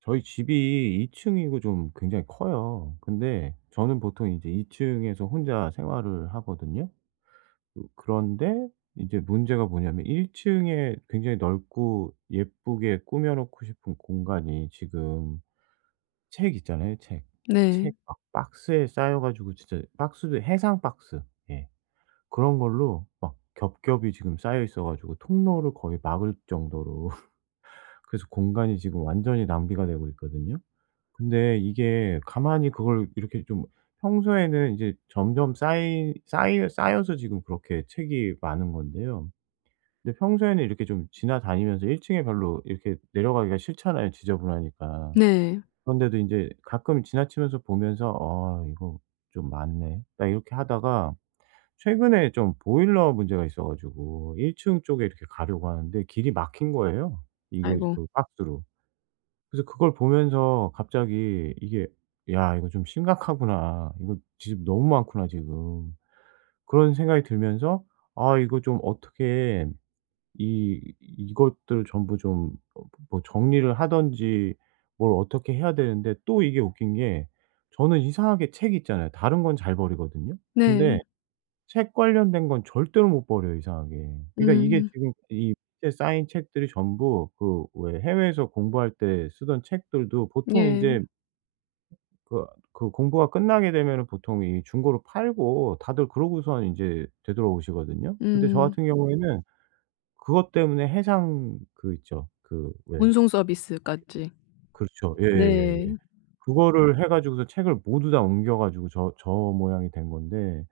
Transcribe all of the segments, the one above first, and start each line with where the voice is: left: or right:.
right: 저희 집이 2층이고 좀 굉장히 커요. 근데 저는 보통 이제 이제2 층에서 혼자 생활을 하거든요. 그런데 이제 문제가 뭐냐면 1 층에 굉장히 넓고 예쁘게 꾸며 놓고 싶은 공간이 지금 책 있잖아요, 책.
left: 네.
right: 책 막 박스에 쌓여 가지고 진짜 박스도 해상 박스, 예, 그런 걸로 막 겹겹이 지금 쌓여 있어 가지고 통로를 거의 막을 정도로 그래서 공간이 지금 완전히 낭비가 되고 있거든요. 근데 이게 가만히 그걸 이렇게 좀 평소에는 이제 점점 쌓이 쌓이 쌓여서 지금 그렇게 책이 많은 건데요. 근데 평소에는 이렇게 좀 지나다니면서 1 층에 별로 이렇게 내려가기가 싫잖아요, 지저분하니까.
left: 네.
right: 그런데도 이제 가끔 지나치면서 보면서 '아 이거 좀 많네.' 딱 이렇게 하다가 최근에 좀 보일러 문제가 있어 가지고 1층 쪽에 이렇게 가려고 하는데 길이 막힌 거예요, 이거
left: 아이고.
right: 그 박스로. 그래서 그걸 보면서 갑자기 이게 '야 이거 좀 심각하구나. 이거 지금 너무 많구나 지금.' 그런 생각이 들면서 '아 이거 좀 어떻게 이 이것들 전부 좀 어, 뭐 정리를 하든지 뭘 어떻게 해야 되는데,' 또 이게 웃긴 게, 저는 이상하게 책 있잖아요. 다른 건 잘 버리거든요. 근데
left: 네.
right: 책 관련된 건 절대로 못 버려요, 이상하게. 그러니까 이게
left: 음.
right: 지금 이 밑에 쌓인 책들이 전부 그 왜 해외에서 공부할 때 쓰던 책들도 보통
left: 예.
right: 인제 그 그 공부가 끝나게 되면은 보통 이 중고로 팔고 다들 그러고선 인제 되돌아오시거든요. 근데 저
left: 음.
right: 같은 경우에는 그것 때문에 해상 그 있죠. 그왜
left: 운송 서비스까지.
right: 그렇죠.
left: 네.
right: 예예예예. 그거를 해 가지고서 책을 모두 다 옮겨 가지고 저 모양이 된 건데,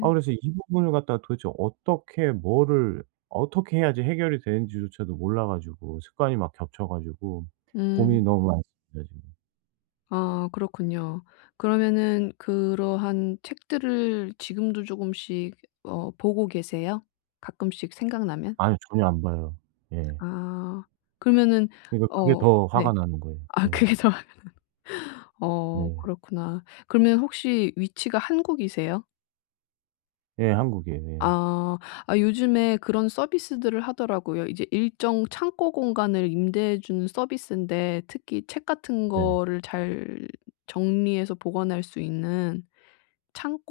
right: 아 그래서 이 부분을 갖다가 도대체 어떻게 뭐를 어떻게 해야지 해결이 되는지조차도 몰라 가지고 습관이 막 겹쳐 가지고
left: 음.
right: 고민이 너무 많습니다 지금.
left: 아, 그렇군요. 그러면은 그러한 책들을 지금도 조금씩 보고 계세요? 가끔씩 생각나면?
right: 아니요, 전혀 안 봐요. 예.
left: 아. 그러면은
right: 그러니까 그게
left: 어.
right: 더
left: 네.
right: 화가 나는 거예요.
left: 아,
right: 예.
left: 그게 더 어,
right: 네.
left: 그렇구나. 그러면 혹시 위치가 한국이세요?
right: 예, 한국이에요.
left: 아. 아, 요즘에 그런 서비스들을 하더라고요. 이제 일정 창고 공간을 임대해 주는 서비스인데, 특히 책 같은
right: 예. 네.
left: 거를 잘 정리해서 보관할 수 있는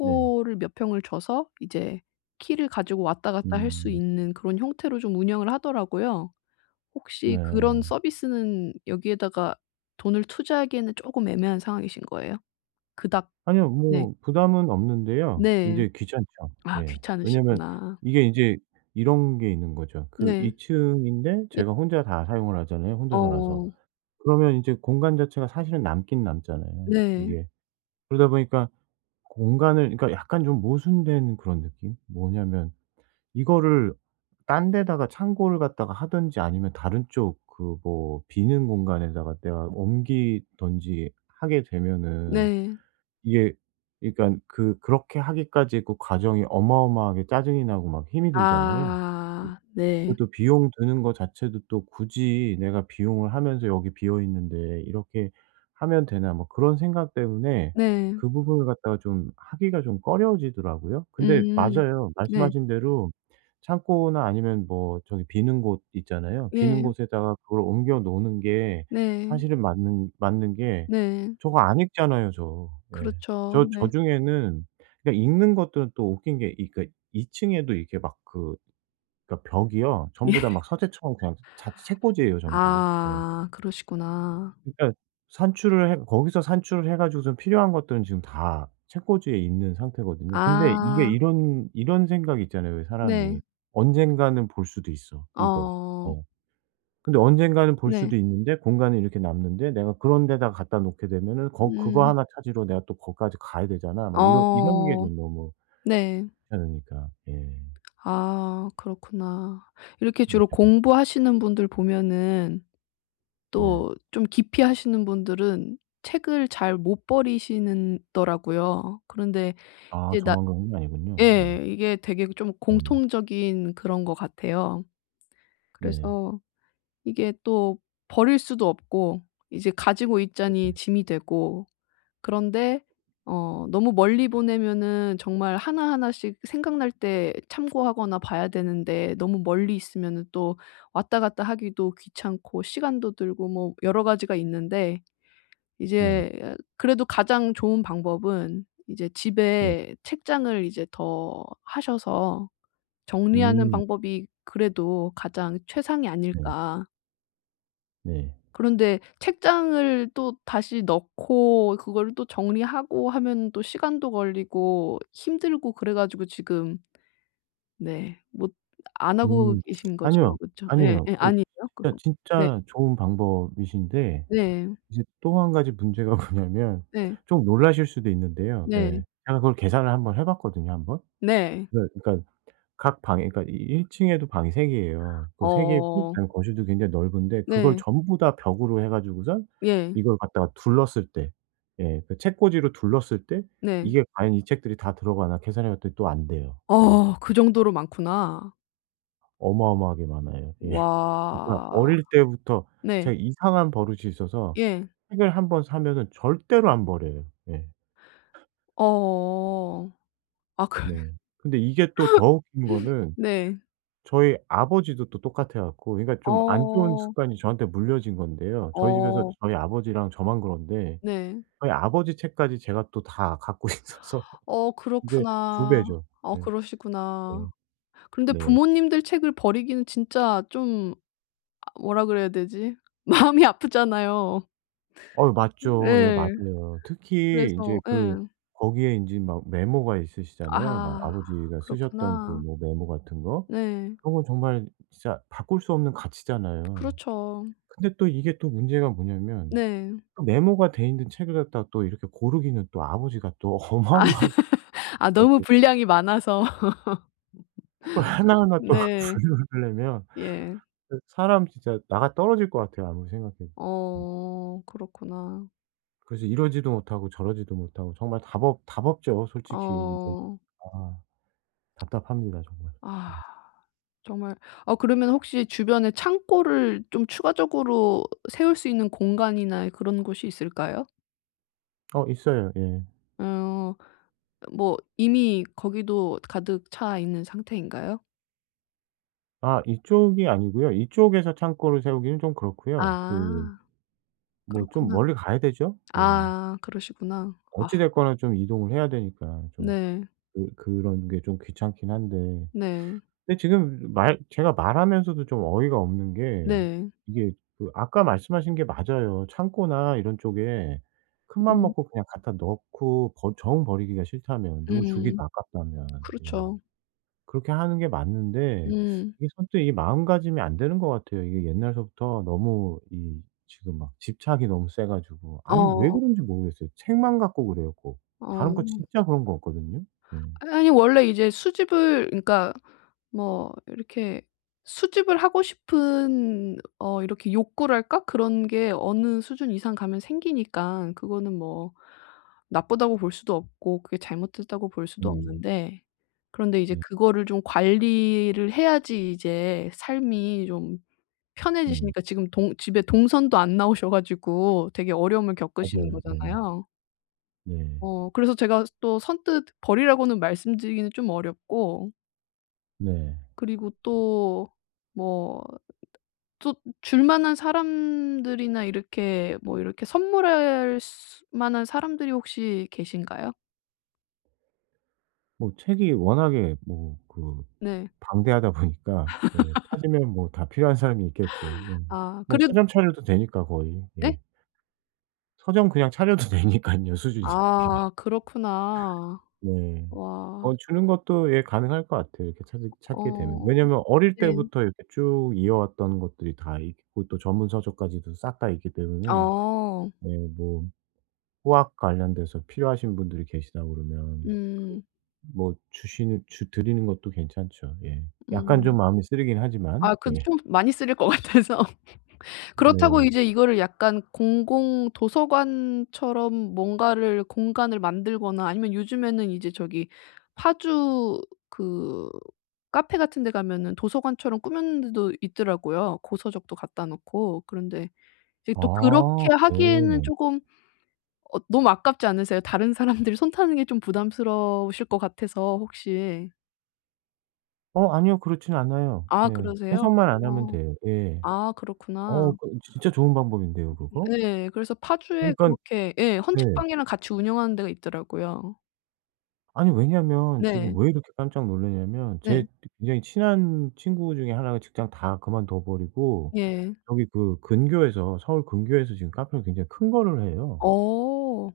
right: 네.
left: 몇 평을 줘서 이제 키를 가지고 왔다 갔다 할 수
right: 음.
left: 있는 그런 형태로 좀 운영을 하더라고요. 혹시 그런
right: 네.
left: 서비스는 여기에다가 돈을 투자하기에는 조금 애매한 상황이신 거예요? 그닥.
right: 아니요,
left: 네.
right: 뭐 부담은 없는데요.
left: 네.
right: 인제 귀찮죠.
left: 아,
right: 예. 왜냐면
left: 귀찮으시구나.
right: 이게 인제 이런 게 있는 거죠. 그
left: 네.
right: 2 층인데
left: 예.
right: 제가 혼자 다 사용을 하잖아요, 혼자 살아서.
left: 어.
right: 그러면 인제 공간 자체가 사실은 남긴 남잖아요,
left: 네.
right: 이게. 그러다 보니까 공간을, 그러니까 약간 좀 모순된 그런 느낌? 뭐냐면 이거를 딴 데다가 창고를 갖다가 하든지 아니면 다른 쪽 그 뭐 비는 공간에다가 내가 옮기든지 하게 되면은
left: 네.
right: 이게, 그러니까 그렇게 하기까지 그 과정이 어마어마하게 짜증이 나고 막 힘이 들잖아요.
left: 아,
right: 그
left: 네.
right: 또 비용 드는 거 자체도 또 굳이 내가 비용을 하면서 여기 비어 있는데 이렇게 하면 되나, 뭐 그런 생각 때문에
left: 네.
right: 그 부분을 갖다가 좀 하기가 좀 꺼려지더라고요. 근데
left: 음.
right: 맞아요,
left: 네.
right: 말씀하신 대로. 창고나 아니면 뭐 저기 비는 곳 있잖아요. 비는
left: 예.
right: 곳에다가 그걸 옮겨 놓는 게
left: 네.
right: 사실은 맞는 게,
left: 네.
right: 저거 안 읽잖아요, 저. 예.
left: 그렇죠.
right: 저
left: 네.
right: 중에는, 그러니까 읽는 것들은 또 웃긴 게 이, 그러니까 2 층에도 이렇게 막그, 그러니까 벽이요.
left: 예.
right: 전부 다 막 서재처럼 그냥 자 책꽂이예요 전부. 예.
left: 아, 그러시구나.
right: 그러니까 산출을 해 거기서 산출을 해 가지고선 필요한 것들은 지금 다 책꽂이에 있는 상태거든요. 근데 이게
left: 아,
right: 이런 이런 생각이 있잖아요 왜
left: 네.
right: 사람이. '언젠가는 볼 수도 있어 이거.'
left: 어,
right: 어. 근데 언젠가는 볼
left: 네.
right: 수도 있는데 공간이 이렇게 남는데 내가 그런 데다가 갖다 놓게 되면은 거 그거
left: 음.
right: 하나 찾으러 내가 또 거기까지 가야 되잖아. 막 이런 이런 게
left: 어,
right: 좀 너무
left: 네.
right: 귀찮으니까. 예.
left: 아, 그렇구나. 이렇게 주로 공부하시는 분들 보면은
right: 네.
left: 또 좀 깊이 하시는 분들은 책을 잘 못 버리시는 더라고요. 그런데
right: 아,
left: 이제 나,
right: 저만 그런 게 아니군요. 예.
left: 예. 이게 되게 좀
right: 네네.
left: 공통적인 그런 것 같아요.
right: 네. 네.
left: 그래서 이게 또 버릴 수도 없고 이제 가지고
right: 네.
left: 있자니 짐이 되고. 그런데 너무 멀리 보내면은 정말 하나하나씩 생각날 때 참고하거나 봐야 되는데, 너무 멀리 있으면은 또 왔다 갔다 하기도 귀찮고 시간도 들고 뭐 여러 가지가 있는데,
right: 네.
left: 이제 그래도 가장 좋은 방법은 이제
right: 네.
left: 집에 책장을 이제 더 하셔서 정리하는
right: 음.
left: 방법이 그래도 가장 최상이
right: 네.
left: 아닐까.
right: 네.
left: 그런데 책장을 또 다시 넣고 그거를 또 정리하고 하면 또 시간도 걸리고 힘들고 그래 가지고 지금, 네 못 안 하고
right: 음.
left: 계신 거죠.
right: 아니요.
left: 그쵸? 예.
right: 아니에요.
left: 예.
right: 그
left: 아니에요?
right: 진짜
left: 그거. 네.
right: 진짜 좋은 방법이신데
left: 네.
right: 이제 또 한 가지 문제가 뭐냐면,
left: 네.
right: 좀 놀라실 수도 있는데요.
left: 네.
right: 예. 제가 그걸 계산을 한번 해 봤거든요, 한 번.
left: 네.
right: 네, 그러니까 각 방에, 그러니까 이 1 층에도 방이 3 개예요. 그 3 개고,
left: 어.
right: 그다음에 거실도 굉장히 넓은데 그걸
left: 네.
right: 전부 다 벽으로 해 가지고선
left: 예.
right: 이걸 갖다가 둘렀을 때, 예 그 책꽂이로 둘렀을 때,
left: 네.
right: 이게 과연 이 책들이 다 들어가나 계산해 봤더니 또 안 돼요. 예.
left: 어, 그 정도로 많구나.
right: 어마어마하게 많아요. 예. 그러니까
left: 와.
right: 어릴 때부터
left: 네.
right: 제가 이상한 버릇이 있어서
left: 예.
right: 책을 한번 사면은 절대로 안 버려요. 예.
left: 어. 아그.
right: 네. 근데 이게 또 더 웃긴 거는
left: 네.
right: 저희 아버지도 또 똑같아 갖고, 그러니까 좀 안 좋은
left: 어.
right: 습관이 저한테 물려진 건데요. 저희 집에서
left: 어.
right: 저희 아버지랑 저만 그런데
left: 네.
right: 저희 아버지 책까지 제가 또 다 갖고 있어서
left: 어,
right: 인제 두
left: 그렇구나.
right: 배죠.
left: 어,
right: 예.
left: 그러시구나.
right: 예.
left: 그런데
right: 네.
left: 부모님들 책을 버리기는 진짜 좀, 아, 뭐라 그래야 되지? 마음이 아프잖아요.
right: 어 맞죠. 예
left: 예.
right: 맞아요. 특히
left: 그래서
right: 인제
left: 예.
right: 그 거기에 인제 막 메모가 있으시잖아요. 막
left: 아,
right: 아버지가 쓰셨던 그
left: 그렇구나.
right: 뭐 메모 같은 거.
left: 네.
right: 그런 건 정말 진짜 바꿀 수 없는 가치잖아요.
left: 그렇죠.
right: 근데 또 이게 또 문제가 뭐냐면
left: 네.
right: 그 메모가 돼 있는 책을 갖다가 또 이렇게 고르기는 또 아버지가 또
left: 아
right: 어마어마하게,
left: 아,
right: 또
left: 너무 분량이 많아서.
right: 그걸 하나하나 또
left: 네.
right: 분류하려면
left: 예.
right: 그 사람 진짜 나가 떨어질 것 같아요 아무리 생각해도. 음.
left: 어, 그렇구나.
right: 그래서 이러지도 못하고 저러지도 못하고 정말 답 없죠 솔직히 이게
left: 어.
right: 다. 답답합니다 정말. 예.
left: 아. 정말. 아, 그러면 혹시 주변에 창고를 좀 추가적으로 세울 수 있는 공간이나 그런 곳이 있을까요?
right: 어 있어요. 예.
left: 어. 뭐 이미 거기도 가득 차 있는 상태인가요?
right: 아 이쪽이 아니고요. 이쪽에서 창고를 세우기는 좀 그렇고요. 그
left: 아,
right: 뭐 좀
left: 그렇구나.
right: 멀리 가야 되죠. 예.
left: 아, 그러시구나. 아,
right: 어찌 됐거나 좀 이동을 해야 되니까 좀
left: 네.
right: 그런 게 좀 귀찮긴 한데,
left: 네.
right: 근데 지금 말 제가 말하면서도 좀 어이가 없는 게
left: 네.
right: 이게, 그 아까 말씀하신 게 맞아요. 창고나 이런 쪽에 큰맘
left: 음.
right: 먹고 그냥 갖다 넣고 버 정 버리기가 싫다면 누구
left: 음.
right: 주기도 아깝다면. 예.
left: 그렇죠.
right: 그렇게 하는 게 맞는데
left: 음.
right: 이게 선뜻 이 마음가짐이 안 되는 것 같아요. 이게 옛날서부터 너무 이 지금 막 집착이 너무 세 가지고, 아니 왜
left: 어.
right: 그런지 모르겠어요. 책만 갖고 그래요 꼭. 다른 거
left: 어.
right: 진짜 그런 거 없거든요. 네.
left: 아니 원래 이제 수집을, 그러니까 뭐 이렇게 수집을 하고 싶은 어, 이렇게 욕구랄까? 그런 게 어느 수준 이상 가면 생기니까 그거는 뭐 나쁘다고 볼 수도 없고 그게 잘못됐다고 볼 수도
right: 음.
left: 없는데, 그런데 이제
right: 네.
left: 그거를 좀 관리를 해야지 이제 삶이 좀
right: 네.
left: 편해지시니까, 지금 동 집에 동선도 안 나오셔 가지고 되게 어려움을 겪으시는
right: 맞아요. 네.
left: 거잖아요.
right: 네.
left: 어, 그래서 제가 또 선뜻 버리라고는 말씀드리기는 좀 어렵고,
right: 네.
left: 그리고 또 뭐 또 줄 만한 사람들이나 이렇게 뭐 이렇게 선물할 수 만한 사람들이 혹시 계신가요?
right: 뭐 책이 워낙에 뭐 그
left: 네.
right: 방대하다 보니까 예 찾으면 뭐 다 필요한 사람이 있겠죠. 예.
left: 아
right: 뭐
left: 그래.
right: 서점 차려도 되니까 거의.
left: 네?
right: 예. 서점 그냥 차려도 되니깐요 수준이.
left: 아, 그렇구나.
right: 네.
left: 와.
right: 어 주는 것도 예 가능할 것 같아요 이렇게 찾으 찾게 되면.
left: 어,
right: 왜냐면 어릴
left: 네.
right: 때부터 이렇게 쭉 이어왔던 것들이 다 있고 또 전문 서적까지도 싹 다 있기 때문에
left: 어.
right: 예 뭐 후학 관련돼서 필요하신 분들이 계시다 그러면 그
left: 음.
right: 뭐 주시는 주 드리는 것도 괜찮죠. 예. 약간
left: 음.
right: 좀 마음이 쓰리긴 하지만.
left: 아, 그래도
right: 예.
left: 좀 많이 쓰일 것 같아서. 그렇다고
right: 네.
left: 이제 이거를 약간 공공 도서관처럼 뭔가를 공간을 만들거나, 아니면 요즘에는 이제 저기 파주 그 카페 같은 데 가면은 도서관처럼 꾸미는 데도 있더라고요, 고서적도 갖다 놓고. 그런데 이제 또
right: 아
left: 그렇게 하기에는
right: 네.
left: 쪼금 어 너무 아깝지 않으세요? 다른 사람들이 손 타는 게 좀 부담스러우실 것 같아서 혹시.
right: 어 아니요, 그렇진 않아요.
left: 아,
right: 예.
left: 그러세요?
right: 해석만 안 하면
left: 어.
right: 돼요. 예.
left: 아, 그렇구나.
right: 어 그 진짜 좋은 방법인데요 그거.
left: 네. 그래서 파주에
right: 그러니깐
left: 그렇게 예
right: 네.
left: 헌책방이랑 같이 운영하는 데가 있더라고요.
right: 아니 왜냐면
left: 네.
right: 지금 왜 이렇게 깜짝 놀랐냐면
left: 네.
right: 제 굉장히 친한 친구 중에 하나가 직장 다 그만둬 버리고
left: 예.
right: 여기 그 근교에서, 서울 근교에서 지금 카페를 굉장히 큰 거를 해요.
left: 어.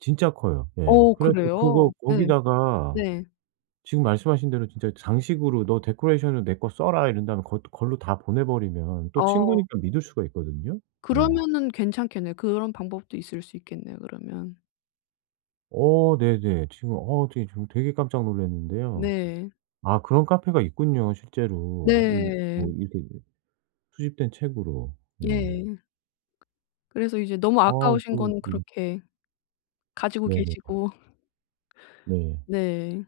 right: 진짜 커요. 예.
left: 어,
right: 그래서
left: 그래요?
right: 그거
left: 네.
right: 거기다가
left: 네.
right: 지금 말씀하신 대로 진짜 장식으로 "너 데코레이션으로 내 거 써라." 이런 다음에 거 걸로 다 보내 버리면 또
left: 어.
right: 친구니까 믿을 수가 있거든요. 예.
left: 그러면은 괜찮겠네요. 그런 방법도 있을 수 있겠네요 그러면.
right: 어 네네. 지금 어 되게 좀 되게 깜짝 놀랐는데요.
left: 네.
right: 아 그런 카페가 있군요 실제로. 이 뭐
left: 네.
right: 이렇게 수집된 책으로. 예.
left: 예. 그래서 이제 너무
right: 아
left: 아까우신
right: 이거
left: 건
right: 네.
left: 그렇게 가지고
right: 네네.
left: 계시고.
right: 네.
left: 네.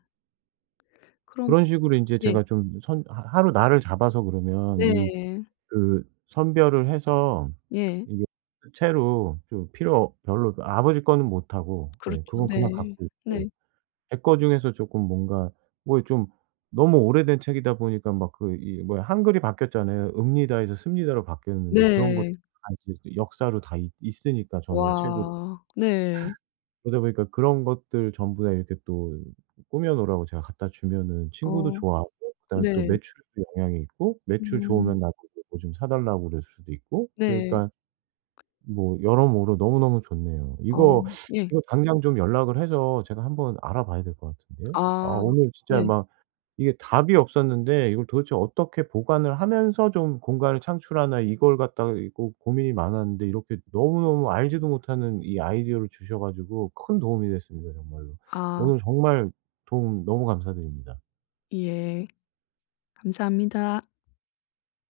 left: 그런.
right: 그런 식으로 인제
left: 예.
right: 제가 좀 선 하 하루 날을 잡아서 그러면 이,
left: 네.
right: 그 선별을 해서
left: 예.
right: 이게 체로 좀 필요 별로 아버지 거는 못 하고 예
left: 그렇죠.
right: 그건 그냥
left: 네.
right: 갖고 있고
left: 네.
right: 제 거 중에서 쪼끔 뭔가 뭐 좀 너무 오래된 책이다 보니까 막 그 이 뭐야 한글이 바뀌었잖아요. 읍니다에서 씁니다로 바뀌었는데 그런 것도
left: 네.
right: 다 이제 역사로 다 있 있으니까 저는 책으로.
left: 와. 네.
right: 그러다 보니까 그런 것들 전부 다 이렇게 또 꾸며 놓으라고 제가 갖다 주면은 친구도
left: 어.
right: 좋아하고 그다음에 또
left: 네.
right: 매출에도 영향이 있고 매출
left: 음.
right: 좋으면 나도 뭐 좀 사 달라고 그럴 수도 있고
left: 네.
right: 그러니까 뭐 여러모로 너무너무 좋네요.
left: 어,
right: 이거,
left: 예.
right: 이거 당장 좀 연락을 해서 제가 한번 알아봐야 될 것 같은데요. 아
left: 아.
right: 오늘 진짜
left: 네.
right: 막 이게 답이 없었는데 이걸 도대체 어떻게 보관을 하면서 좀 공간을 창출하나, 이걸 갖다가 이거 고민이 많았는데 이렇게 너무너무 알지도 못하는 이 아이디어를 주셔 가지고 큰 도움이 됐습니다 정말로.
left: 아,
right: 오늘 정말 도움 너무 감사드립니다.
left: 예. 감사합니다.